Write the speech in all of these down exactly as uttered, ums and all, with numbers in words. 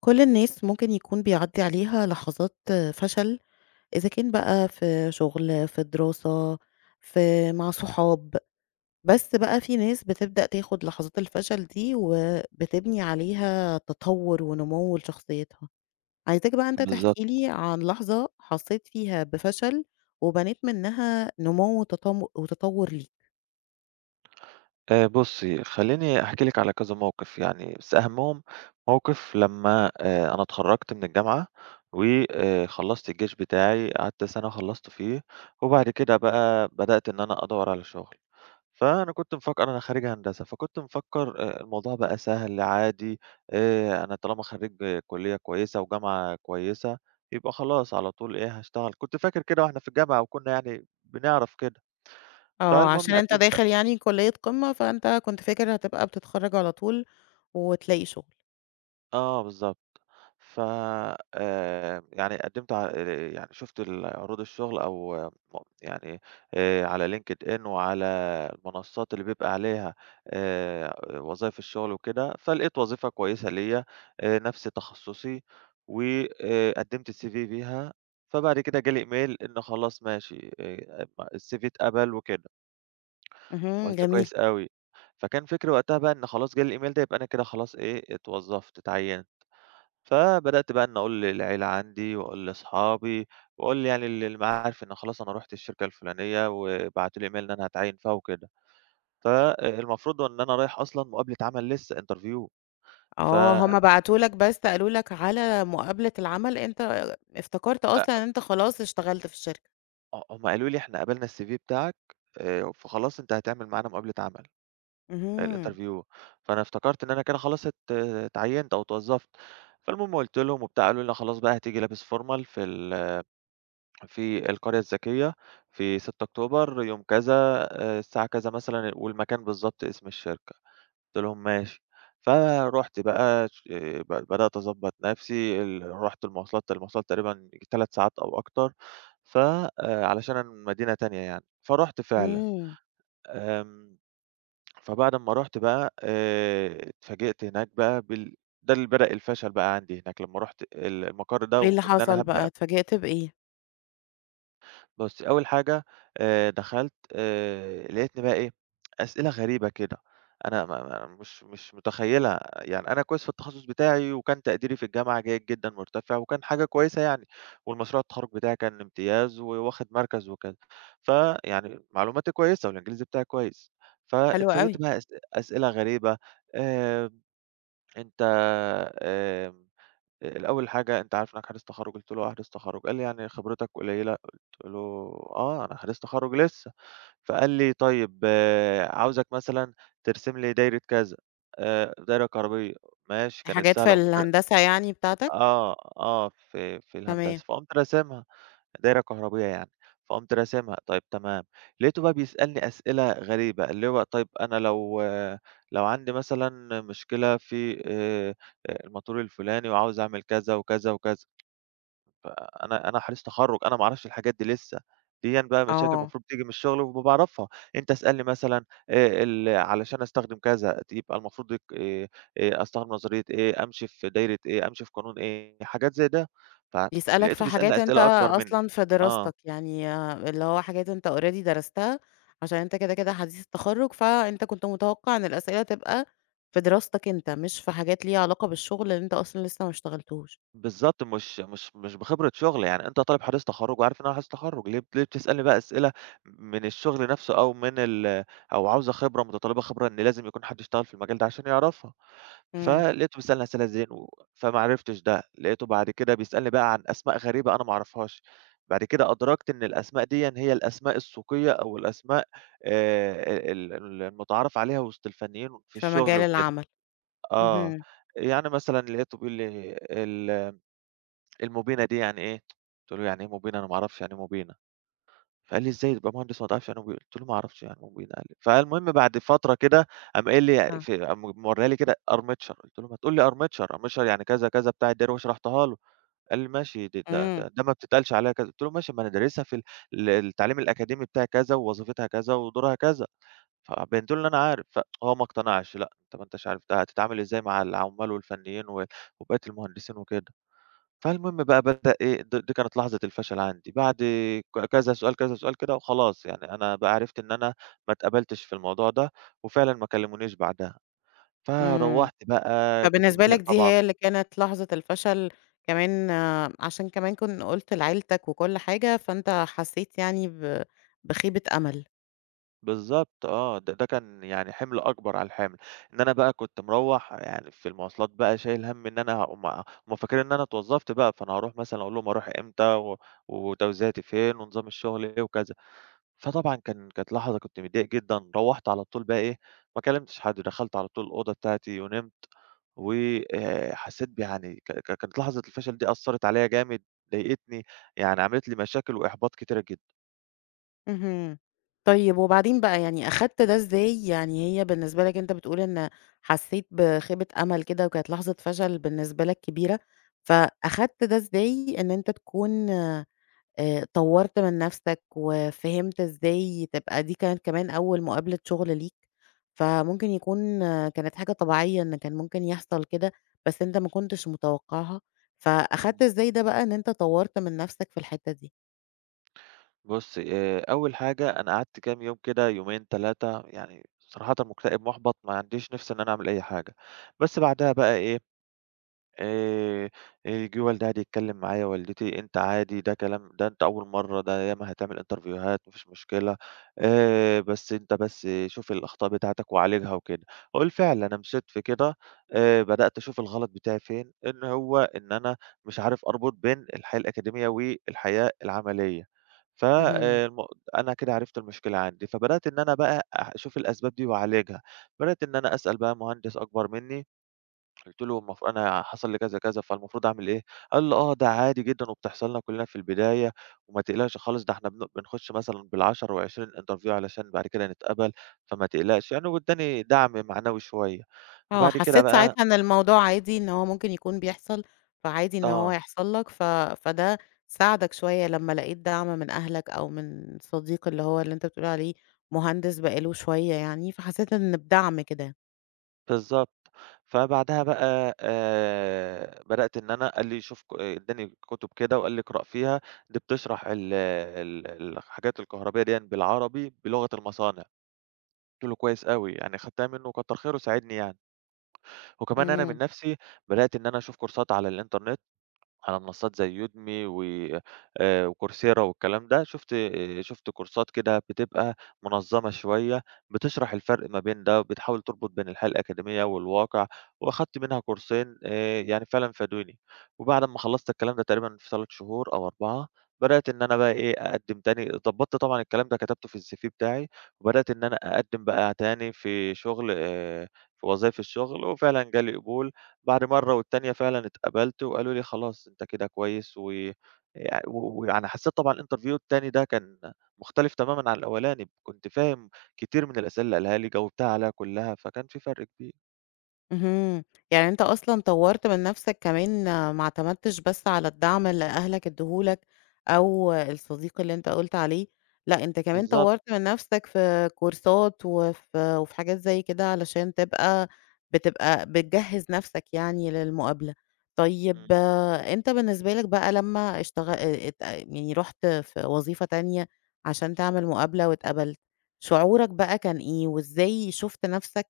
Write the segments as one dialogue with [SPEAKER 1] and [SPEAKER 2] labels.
[SPEAKER 1] كل الناس ممكن يكون بيعدي عليها لحظات فشل إذا كان بقى في شغل، في دراسة، في مع صحاب، بس بقى في ناس بتبدأ تاخد لحظات الفشل دي وبتبني عليها تطور ونمو لشخصيتها. عايزاك بقى أنت
[SPEAKER 2] بالضبط.
[SPEAKER 1] تحكي لي عن لحظة حسيت فيها بفشل وبنيت منها نمو وتطم وتطور ليك.
[SPEAKER 2] آآ بُصّي، خلّيني أحكي لِك على كذا موقف يعني، بس أهمهم موقف لمّا آآ أنا اتخرّجت من الجامعة وآآ خلّصت الجيش بتاعي، قعدت سَنة خلّصت فيه، وبعد كده بقى بدأت إن أنا أدوّر على شُغل. فأنا كنت مفكّر أنا خريج هندسة، فكنت مفكّر آآ الموضوع بقى سهل عادي، آآ أنا طالما خرّيج آه، كُلّية كويسة وجامعة كويسة، يبقى خلاص على طول إيه، هاشتغل. كنت فاكر كده وإحنا في الجامعة وكُنّا يعني بنعرف كده.
[SPEAKER 1] آه،
[SPEAKER 2] فالمهم
[SPEAKER 1] عشان أنت
[SPEAKER 2] قدّمت
[SPEAKER 1] داخل يعني كلية قمة، فأنت كنت فاكر هتبقى بتتخرج على طول وتلاقي شغل.
[SPEAKER 2] آه بالضبط. ف آآ، يعني قدّمت ع آآ، يعني شُفت ال عروض الشغل أو آه، م يعني آآ، على LinkedIn وعلى المنصات اللي بيبقى عليها آآ، وظايف الشغل وكده، فلقيت وظيفة كويسة ليّا آآ، نفس تخصُّصي وآآ، قدّمت الCV فيها، فبعد كده جه لي إيميل إن خلاص ماشي آآ، م الCV اتقبل وكده،
[SPEAKER 1] اهم،
[SPEAKER 2] فقُلت
[SPEAKER 1] جميل.
[SPEAKER 2] كويس أوي، فكان فكري وقتها بقى إن خلاص جه لي الإيميل ده يبقى أنا كده خلاص إيه اتوظّفت، اتعيّنت. فبدأت بقى إن أقول للعيلة عندي وأقول لأصحابي وأقول يعني ل للمعارف إن خلاص أنا رُحت الشركة الفلانية وبعتوا لي email إن أنا هاتعيّن فيها وكده. فالمفروض إن أنا رايح أصلًا مقابلة عمل لسه interview ف
[SPEAKER 1] آه، هم بعتوا لك بس قالوا لك على مقابلة العمل، أنت افتكرت
[SPEAKER 2] أ
[SPEAKER 1] أصلًا إن أنت خلاص اشتغلت في الشركة.
[SPEAKER 2] هم قالوا لي: "إحنا قبلنا الCV بتاعك آآ، فخلاص أنت هتعمل معانا مقابلة عمل
[SPEAKER 1] اهم،
[SPEAKER 2] الinterview." فأنا افتكرت إن أنا كده خلاص ات اتعيّنت أو اتوظّفت. فالمهم قُلت لهم وبتاع، قالوا لي: "لأ خلاص بقى هتيجي لابس formal في ال" في القرية الذكية في 6 أكتوبر يوم كذا آآ، الساعة كذا مثلًا والمكان بالضبط اسم الشركة، قُلت لهم: "ماشي." فرُحت بقى ش آه، ب بدأت أضبّط نفسي ال رُحت المواصلات، المواصلات تقريبًا 3 ساعات أو أكتر، ف آآ، علشان أنا من مدينة تانية يعني، فرُحت فعلًا
[SPEAKER 1] إمم،
[SPEAKER 2] آمم، فبعد أمّا رُحت بقى آآ، اتفاجئت هناك بقى بال ده اللي بدأ الفشل بقى عندي هناك لمّا رُحت ال المقر ده
[SPEAKER 1] إيه اللي
[SPEAKER 2] وإن أنا
[SPEAKER 1] حصل بقى،
[SPEAKER 2] هابدأ
[SPEAKER 1] اتفاجئت بإيه؟
[SPEAKER 2] بُصّي، أول حاجة آآ دخلت آآ لقيتني بقى إيه، أسئلة غريبة كده، أنا ما ما مش مش متخيّلها، يعني أنا كويس في التخصُّص بتاعي وكان تقديري في الجامعة جيد جدًا مرتفع وكان حاجة كويسة يعني، والمشروع التخرُّج بتاعي كان امتياز وواخد مركز وكذا، فيعني معلوماتي كويسة والإنجليزي بتاعي كويس،
[SPEAKER 1] حلو
[SPEAKER 2] فاتفاجئت
[SPEAKER 1] أوي،
[SPEAKER 2] بقى أس أسئلة غريبة آآ أنت آمم آآ الأول حاجة أنت عارف إنّك حديث تخرُّج؟ قُلت له: "آه حديث تخرُّج." قال لي: "يعني خبرتك قليلة." قُلت له: "آه، أنا حديث تخرُّج لسّه." فقال لي: "طيب عاوزك مثلًا ترسم لي دايرة كذا، آآ دايرة كهربية." ماشي، كانت
[SPEAKER 1] حاجات في
[SPEAKER 2] سهلة قُمت
[SPEAKER 1] الهندسة يعني بتاعتك؟
[SPEAKER 2] آه، آه، في في
[SPEAKER 1] تمام،
[SPEAKER 2] الهندسة، فقُمت راسمها. دايرة كهربية يعني، فقُمت راسمها، طيب تمام، لقيته بقى بيسألني أسئلة غريبة، اللي هو طيب أنا لو لو عندي مثلًا مشكلة في آآ، الموتور الفلاني وعاوز أعمل كذا وكذا وكذا، فأنا أنا حديث تخرُّج، أنا ما أعرفش الحاجات دي لسه، ديًا بقى مشاكل
[SPEAKER 1] آه،
[SPEAKER 2] المفروض تيجي من الشغل وما باعرفها، أنت اسألني مثلًا آآ، ال علشان أستخدم كذا يبقى المفروض يك آآ، آآ، أستخدم نظرية إيه، أمشي في دايرة إيه، أمشي في قانون إيه، حاجات زي ده،
[SPEAKER 1] يسألك
[SPEAKER 2] فلقيته
[SPEAKER 1] في
[SPEAKER 2] بيسألني
[SPEAKER 1] حاجات أنت
[SPEAKER 2] أسئلة أكبر منّي.
[SPEAKER 1] أصلًا في
[SPEAKER 2] آه.
[SPEAKER 1] دراستك، يعني آه، اللي هو حاجات أنت already درستها، عشان أنت كده، كده حديث التخرُّج، فأنت كنت متوقع إن الأسئلة تبقى في دراستك أنت، مش في حاجات ليها علاقة بالشغل اللي أنت أصلًا لسه ما اشتغلتوش.
[SPEAKER 2] بالضبط، مش مش مش بخبرة شُغل، يعني أنت طالب حديث تخرُّج وعارف إن أنا حديث تخرُّج، ليه ليه بتسألني بقى أسئلة من الشُغل نَفْسه أو من ال أو عاوزة خبرة متطلِّبة خبرة إن لازم يكون حد اشتغل في المجال ده عشان يعرفها،
[SPEAKER 1] إمم.
[SPEAKER 2] فلقيته بيسألني أسئلة زين و فما عرفتش ده، لقيته بعد كده بيسألني بقى عن أسماء غريبة أنا ما أعرفهاش، بعد كده أدركت إن الأسماء ديًا هي الأسماء السوقية أو الأسماء آآ ال ال المُتعارف عليها وِسط الفنيين في
[SPEAKER 1] في
[SPEAKER 2] الشُغل
[SPEAKER 1] مجال
[SPEAKER 2] وكده،
[SPEAKER 1] العمل.
[SPEAKER 2] آه،
[SPEAKER 1] اهم،
[SPEAKER 2] يعني مثلًا لقيته بيقول لي ال المُبينة دي يعني إيه؟ قُلت له: "يعني إيه مُبينة؟ أنا ما أعرفش يعني إيه مُبينة." فقال لي: "إزاي تبقى مهندس وما تعرفش يعني إيه مُبينة؟" قُلت له: "ما أعرفش يعني إيه مُبينة." قال لي فالمهم بعد فترة كده قام قايل لي
[SPEAKER 1] آه،
[SPEAKER 2] ف قام مورّيها لي كده armature قُلت له: "ما تقول لي armature، armature يعني كذا، كذا بتاع الدراع." وشرحتها له، قال لي: "ماشي د ده
[SPEAKER 1] إمم،
[SPEAKER 2] ده ده ما بتتقالش عليها كذا." قُلت له: "ماشي ما أنا دارسها في ال ال التعليم الأكاديمي بتاعي كذا، ووظيفتها كذا، ودورها كذا." فبيّنت له إن أنا عارف، فهو ما اقتنعش، "لأ أنت ما أنتش عارف، ده هتتعامل إزاي مع العُمّال والفنيين و وبقية المهندسين وكده." فالمهم بقى بدأ إيه د دي كانت لحظة الفشل عندي، بعد ك كذا سؤال، كذا سؤال كده وخلاص يعني أنا بقى عرفت إن أنا ما اتقبلتش في الموضوع ده، وفعلًا ما كلمونيش بعدها،
[SPEAKER 1] إمم.
[SPEAKER 2] فروّحت بقى كنت
[SPEAKER 1] فبالنسبة
[SPEAKER 2] متضايق
[SPEAKER 1] لك دي
[SPEAKER 2] طبعًا
[SPEAKER 1] هي اللي كانت لحظة الفشل كمان آه، عشان كمان كن قُلت لعيلتك وكل حاجة، فأنت حسيت يعني ب بخيبة أمل.
[SPEAKER 2] بالضبط آه، ده ده كان يعني حِمل أكبر على الحِمل، إن أنا بقى كنت مروّح يعني في المواصلات بقى شايل هَم إن أنا هُم هُم فاكرين إن أنا اتوظّفت بقى، فأنا هاروح مثلًا أقول لهم أروح إمتى و وتوزيعتي فين ونظام الشغل إيه وكذا. فطبعًا كان كانت لحظة كنت متضايق جدًا، روّحت على طول بقى إيه، ما كلمتش حد، دخلت على طول الأوضة بتاعتي ونمت، وآآ حسيت بيعني ك ك كانت لحظة الفشل دي أثّرت عليَّ جامد، ضايقتني، يعني عملت لي مشاكل وإحباط كتيرة جدًا.
[SPEAKER 1] اهم. طيب وبعدين بقى يعني أخدت ده إزاي؟ يعني هي بالنسبة لك أنت بتقول إن حسيت بخيبة أمل كده وكانت لحظة فشل بالنسبة لك كبيرة، فأخدت ده إزاي إن أنت تكون آآ طوّرت من نفسك وفهمت إزاي تبقى دي كانت كمان أول مقابلة شغل ليك، فممكن يكون آه، كانت حاجة طبيعية إن كان ممكن يحصل كده، بس أنت ما كنتش متوقعها،
[SPEAKER 2] إمم.
[SPEAKER 1] فأخدت إزاي ده بقى إن أنت طوّرت من نفسك في الحتّة دي؟
[SPEAKER 2] بُص، آآ أول حاجة أنا قعدت كام يوم كده، يومين، تلاتة يعني صراحةً مكتئب، مُحبَط، ما عنديش نِفْس إن أنا أعمل أي حاجة. بس بعدها بقى إيه، آآ، آآ، جه والدي قعد يتكلم معايا، والدتي أنت عادي ده كلام ده أنت أول مرّة، ده ياما هتعمل انترفيوهات ما فيش مشكلة، آآ، بس أنت بس شوف الأخطاء بتاعتك وعالجها وكده. وبالفعل أنا مشيت في كده، آآ، بدأت أشوف الغلط بتاعي فين، إن هو إن أنا مش عارف أربط بين الحياة الأكاديمية والحياة العملية. ف
[SPEAKER 1] اهم،
[SPEAKER 2] آآ، الم أنا كده عرفت المشكلة عندي، فبدأت إن أنا بقى أح أشوف الأسباب دي وأعالجها، بدأت إن أنا أسأل بقى مهندس أكبر منّي قُلت له: "المف أنا حصل لي كذا، كذا، فالمفروض أعمل إيه؟" قال لي: "آه، ده عادي جدًا وبتحصل لنا كُلّنا في البداية وما تقلقش خالص، ده إحنا بن بنخش مثلًا بال10 و20 interview علشان بعد كده نتقبل، فما تقلقش." يعني وادّاني دعم معنوي شوية.
[SPEAKER 1] آه،
[SPEAKER 2] وبعد كده
[SPEAKER 1] حسّيت
[SPEAKER 2] بقى
[SPEAKER 1] ساعتها إن الموضوع عادي، إن هو ممكن يكون بيحصل، فعادي إن هو
[SPEAKER 2] آه،
[SPEAKER 1] يحصل لك، ف فده ساعدك شوية لمّا لقيت دعم من أهلك أو من صديق اللي هو اللي أنت بتقول عليه مهندس بقى له شوية يعني، فحسّيت إن بدعم كده.
[SPEAKER 2] بالضبط. فبعدها بقى آآ بدأت إن أنا قال لي شوف ك ادّاني كُتب كده وقال لي اقرأ فيها، دي بتشرح ال ال الحاجات الكهربية ديًّا بالعربي بلغة المصانع. قُلت له: "كويس أوي." يعني خدتها منّه كتّر خيره ساعدني يعني. وكمان أنا من
[SPEAKER 1] إمم،
[SPEAKER 2] نفسي بدأت إن أنا أشوف كورسات على الإنترنت، على منصات زي يودمي و آآ وكورسيرا والكلام ده، شُفت آه، شُفت كورسات كده بتبقى منظمة شوية، بتشرح الفرق ما بين ده، وبتحاول تربط بين الحياة الأكاديمية والواقع، وأخدت منها كورسين آآ يعني فعلًا فادوني. وبعد أمّا خلّصت الكلام ده تقريبًا في 3 شهور أو أربعة بدأت إن أنا بقى إيه، أقدّم تاني ضبّطت طبعًا الكلام ده كتبته في الCV بتاعي، وبدأت إن أنا أقدّم بقى تاني في شغل آآ في وظايف الشغل، وفعلًا جالي قبول بعد مرّة والتانية فعلًا اتقبلت وقالوا لي خلاص أنت كده كويس و يع و ويعني حسّيت طبعًا الinterview التاني ده كان مختلف تمامًا عن الأولاني، كنت فاهم كتير من الأسئلة اللي قالها لي، جاوبتها عليها كلّها، فكان في فرق كبير.
[SPEAKER 1] اهم، يعني أنت أصلًا طوّرت من نفسك كمان آه، ما اعتمدتش بس على الدعم اللي أهلك ادّوه لك أو الصديق اللي أنت قُلت عليه، لأ أنت كمان
[SPEAKER 2] بالضبط،
[SPEAKER 1] طوّرت من نفسك في كورسات وفي وفي حاجات زي كده علشان تبقى بتبقى بتجهّز نفسك يعني للمقابلة. طيب
[SPEAKER 2] إمم.
[SPEAKER 1] آه، أنت بالنسبة لك بقى لمّا اشتغ آآ ات يعني رُحت في وظيفة تانية عشان تعمل مقابلة واتقبلت، شعورك بقى كان إيه؟ وإزاي شُفت نفسك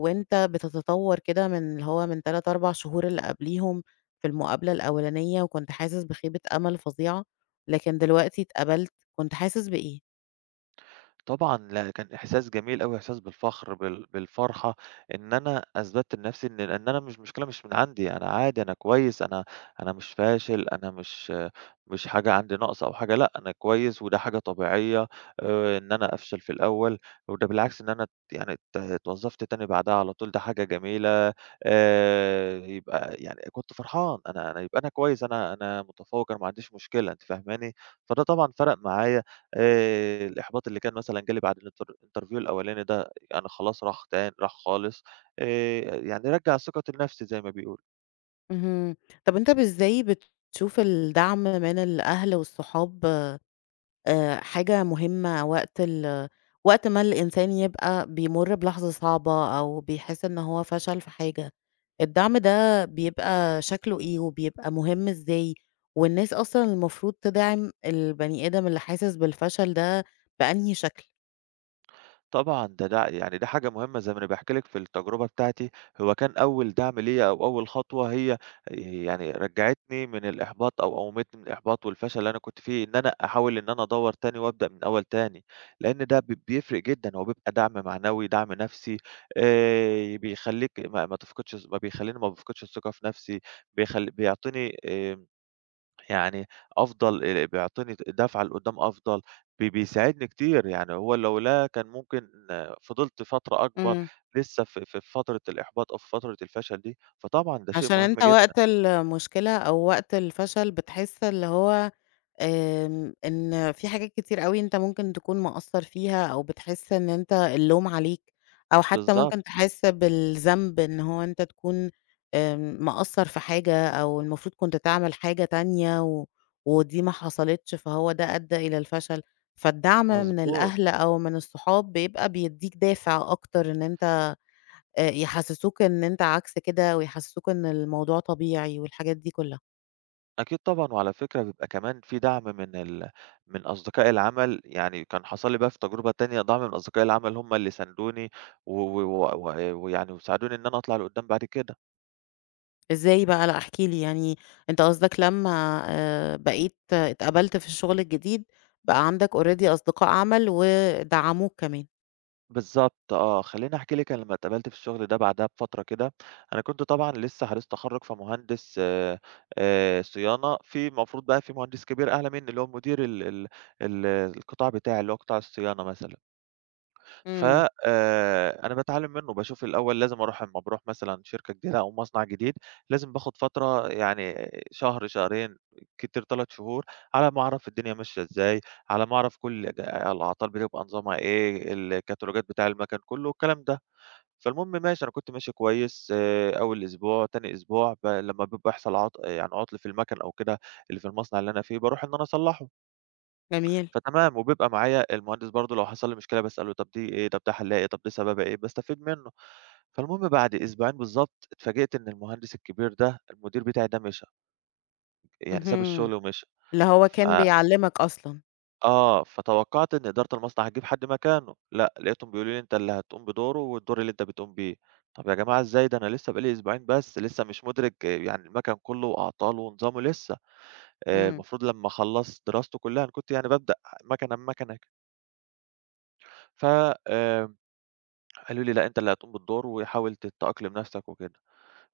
[SPEAKER 1] وأنت بتتطور كده من اللي هو من ثلاث، أربع شهور اللي قبليهم في المقابلة الأولانية، وكنت حاسس بخيبة أمل فظيعة، لكن دلوقتي اتقبلت، كنت حاسس بإيه؟
[SPEAKER 2] طبعًا، لأ، كان إحساس جميل أوي، إحساس بالفخر، بال بالفرحة إن أنا أثبتت لنفسي إن إن أنا مش مشكلة مش من عندي، أنا عادي، أنا كويس، أنا أنا مش فاشل، أنا مش مش حاجة عندي ناقصة أو حاجة، لأ، أنا كويس وده حاجة طبيعية آآ، إن أنا أفشل في الأول، وده بالعكس إن أنا ت يعني ات اتوظفت تاني بعدها على طول، ده حاجة جميلة آآ، يبقى يعني كنت فرحان، أنا أنا يبقى أنا كويس، أنا أنا متفوق، أنا ما عنديش مشكلة، أنتِ فاهماني؟ فده طبعًا فرق معايا آآ الإحباط اللي كان مثلًا جالي بعد الinter الinterview الأولاني ده يعني خلاص راح تان راح خالص، آآ يعني رجّع ثقتي لنفسي زي ما بيقولوا.
[SPEAKER 1] اهم، طب أنت ب إزاي بتشوف الدعم من الأهل والصحاب آآ حاجة مهمة وقت ال وقت ما الإنسان يبقى بيمُر بلحظة صعبة أو بيحس إن هو فشل في حاجة، الدعم ده بيبقى شكله إيه وبيبقى مهم إزاي؟ والناس أصلًا المفروض تدعم البني آدم اللي حاسس بالفشل ده بأنهي شكل؟
[SPEAKER 2] طبعًا، ده ده يعني ده حاجة مهمة زي ما أنا باحكي لِك في التجربة بتاعتي، هو كان أول دعم ليّا أو أول خطوة هي يعني رجّعتني من الإحباط أو قوّمتني من الإحباط والفشل اللي أنا كنت فيه، إن أنا أحاول إن أنا أدوّر تاني وأبدأ من الأول تاني، لإن ده ب بيفرق جدًا، هو بيبقى دعم معنوي، دعم نفسي، آآ، بيخلّيك ما ما تفقدش ما بيخلّيني ما بافقدش الثقة في نفسي، بيخل بيعطيني آآ يعني أفضل آآ بيعطيني دَفعة لقدّام أفضل، بي بيساعدني كتير، يعني هو لولا كان ممكن آه، فضلت فترة أكبر
[SPEAKER 1] إمم.
[SPEAKER 2] لسه في في فترة الإحباط أو في فترة الفشل دي، فطبعًا ده شيء
[SPEAKER 1] عشان
[SPEAKER 2] مهم
[SPEAKER 1] أنت
[SPEAKER 2] جدًا.
[SPEAKER 1] وقت المشكلة أو وقت الفشل بتحس اللي هو آمم، إن في حاجات كتير أوي أنت ممكن تكون مقصّر فيها أو بتحس إن أنت اللوم عليك، أو حتى
[SPEAKER 2] بالضبط،
[SPEAKER 1] ممكن تحس بالذنب إن هو أنت تكون آمم، مقصّر في حاجة أو المفروض كنت تعمل حاجة تانية و ودي ما حصلتش، فهو ده أدّى إلى الفشل. فالدعم من
[SPEAKER 2] مضبوط.
[SPEAKER 1] الأهل أو من الصحاب بيبقى بيدّيك دافع أكتر إن أنت آآ، يحسّسوك إن أنت عكس كده ويحسّسوك إن الموضوع طبيعي والحاجات دي كلّها.
[SPEAKER 2] أكيد طبعًا، وعلى فكرة بيبقى كمان في دعم من ال من أصدقاء العمل، يعني كان حصل لي بقى في تجربة تانية دعم من أصدقاء العمل هم اللي ساندوني و و و و ويعني وساعدوني إن أنا أطلع لقدّام بعد كده.
[SPEAKER 1] إزاي بقى؟ لأ احكِ لي، يعني أنت قصدك لمّا آآ بقيت آه، اتقبلت في الشغل الجديد، بقى عندك already أصدقاء عمل ودعموك كمان.
[SPEAKER 2] بالضبط آه، خلّيني أحكي لِك أنا لمّا اتقبلت في الشغل ده بعدها بفترة كده، أنا كنت طبعًا لسه حديث تخرُّج فمهندس آآ، آآ صيانة، في المفروض بقى في مهندس كبير أعلى منّي اللي هو مدير ال ال ال القطاع بتاعي اللي هو قطاع الصيانة مثلًا، ف
[SPEAKER 1] إمم،
[SPEAKER 2] آآ، أنا باتعلّم منّه، باشوف الأول لازم أروح أمّا باروح مثلًا شركة جديدة أو مصنع جديد، لازم باخد فترة يعني شهر، شهرين، كتير 3 شهور، على ما أعرف الدنيا ماشية إزاي، على ما أعرف كل ج الأعطال بتبقى نظامها إيه، الكتالوجات بتاع المَكَن كلّه الكلام ده. فالمهم ماشي، أنا كنت ماشي كويس آآ، أول أسبوع، تاني أسبوع ب لمّا بيبقى يحصل عط يعني عُطل في المَكَن أو كده اللي في المصنع اللي أنا فيه، باروح إن أنا أصلّحه.
[SPEAKER 1] جميل،
[SPEAKER 2] فتمام، وبيبقى معايا المهندس برضه لو حصل لي مشكلة باسأله طب دي إيه، طب ده حلها إيه، طب ده سببها إيه، باستفيد منّه. فالمهم بعد أسبوعين بالضبط اتفاجئت إن المهندس الكبير ده، المدير بتاعي ده مشى، يعني ساب
[SPEAKER 1] اهم،
[SPEAKER 2] الشغل ومشى.
[SPEAKER 1] اللي هو
[SPEAKER 2] ف
[SPEAKER 1] كان بيعلّمك أصلًا،
[SPEAKER 2] آه، فتوقعت إن إدارة المصنع هتجيب حد مكانه، لأ، لقيتهم بيقولوا لي أنت اللي هتقوم بدوره والدور اللي أنت بتقوم بيه. طب يا جماعة إزاي؟ ده أنا لسه بقى لي أسبوعين بس، لسه مش مدرك آه، يعني المكن كله وأعطاله ونظامه لسه، آآ
[SPEAKER 1] إمم،
[SPEAKER 2] المفروض لمّا أخلّص دراسته كلها أنا كنت يعني بابدأ مكنة بمكنة. ف آآ قالوا لي: "لأ، أنت اللي هتقوم بالدور وحاول ت تأقلم نَفْسك وكده."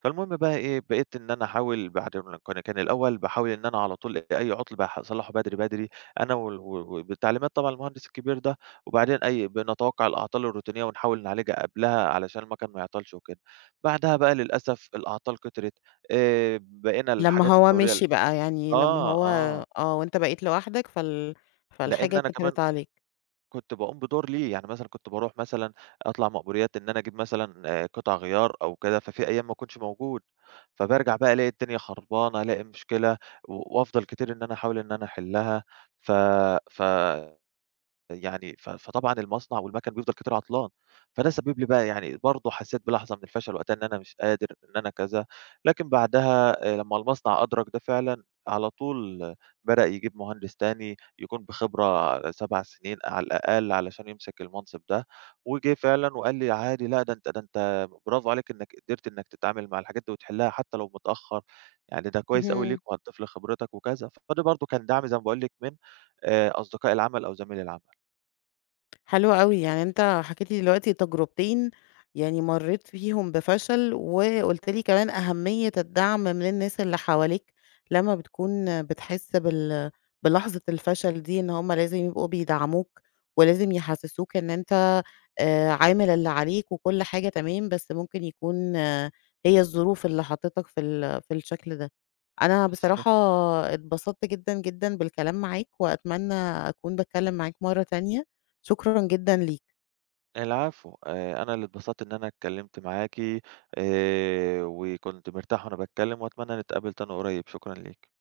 [SPEAKER 2] فالمهم بقى إيه، بقيت إن أنا أحاول بعد ما كان كان الأول باحاول إن أنا على طول أي عُطل باح أصلّحه بدري، بدري أنا وال و وبتعليمات طبعًا المهندس الكبير ده، وبعدين أي بنتوقع الأعطال الروتينية ونحاول نعالجها قبلها علشان المكن ما يعطلش وكده. بعدها بقى للأسف الأعطال كترت، آآ بقينا
[SPEAKER 1] لمّا
[SPEAKER 2] الحاجات
[SPEAKER 1] هو
[SPEAKER 2] الدورية ال
[SPEAKER 1] مشي بقى، يعني لمّا
[SPEAKER 2] آه،
[SPEAKER 1] هو
[SPEAKER 2] آه،
[SPEAKER 1] آه، وأنت بقيت لوحدك فال
[SPEAKER 2] لإن
[SPEAKER 1] فالحاجة
[SPEAKER 2] أنا كمان
[SPEAKER 1] كترت عليك،
[SPEAKER 2] كنت باقوم بدور ليه، يعني مثلًا كنت باروح مثلًا أطلع مأموريات إن أنا أجيب مثلًا آآ قطع غيار أو كده، ففي أيام ما أكونش موجود، فبارجع بقى ألاقي الدنيا خربانة، ألاقي مشكلة و وأفضل كتير إن أنا أحاول إن أنا أحلها، ف ف يعني ف فطبعًا المصنع والمَكَن بيفضل كتير عطلان، فده سبب لي بقى يعني برضه حسيت بلحظة من الفشل وقتها إن أنا مش قادر، إن أنا كذا، لكن بعدها آآ لمّا المصنع أدرك ده فعلًا، على طول آه، بدأ يجيب مهندس تاني يكون بخبرة 7 سنين على الأقل علشان يمسك المنصب ده، وجه فعلًا وقال لي: "عادي لأ ده أنت ده أنت برافو عليك إنك قدرت إنك تتعامل مع الحاجات دي وتحلها حتى لو متأخر، يعني ده كويس أوي ليك
[SPEAKER 1] اهم.
[SPEAKER 2] وهتضيف لخبرتك وكذا." فده برضه كان دعم زي ما باقول لِك من آآ أصدقاء العمل أو زميل العمل.
[SPEAKER 1] حلو أوي، يعني أنت حكيت لي دلوقتي تجربتين يعني مرّيت فيهم بفشل، وقُلت لي كمان أهمية الدعم من الناس اللي حواليك لمّا بتكون بتحس بال بلحظة الفشل دي، إن هُم لازم يبقوا بيدعموك، ولازم يحسسوك إن أنت آآ عامل اللي عليك وكل حاجة تمام، بس ممكن يكون آه، هي الظروف اللي حطتك في ال في الشكل ده. أنا
[SPEAKER 2] بالضبط.
[SPEAKER 1] بصراحة اتبسطت جدًا، جدًا بالكلام معاك، وأتمنى أكون باتكلم معاك مرّة تانية. شكرًا جدًا ليك.
[SPEAKER 2] العفو، آآ أنا اللي اتبسطت إن أنا اتكلّمت معاكِ، آآ وكنت مرتاح وأنا باتكلّم وأتمنى نتقابل تاني قريب، شكرًا ليكِ.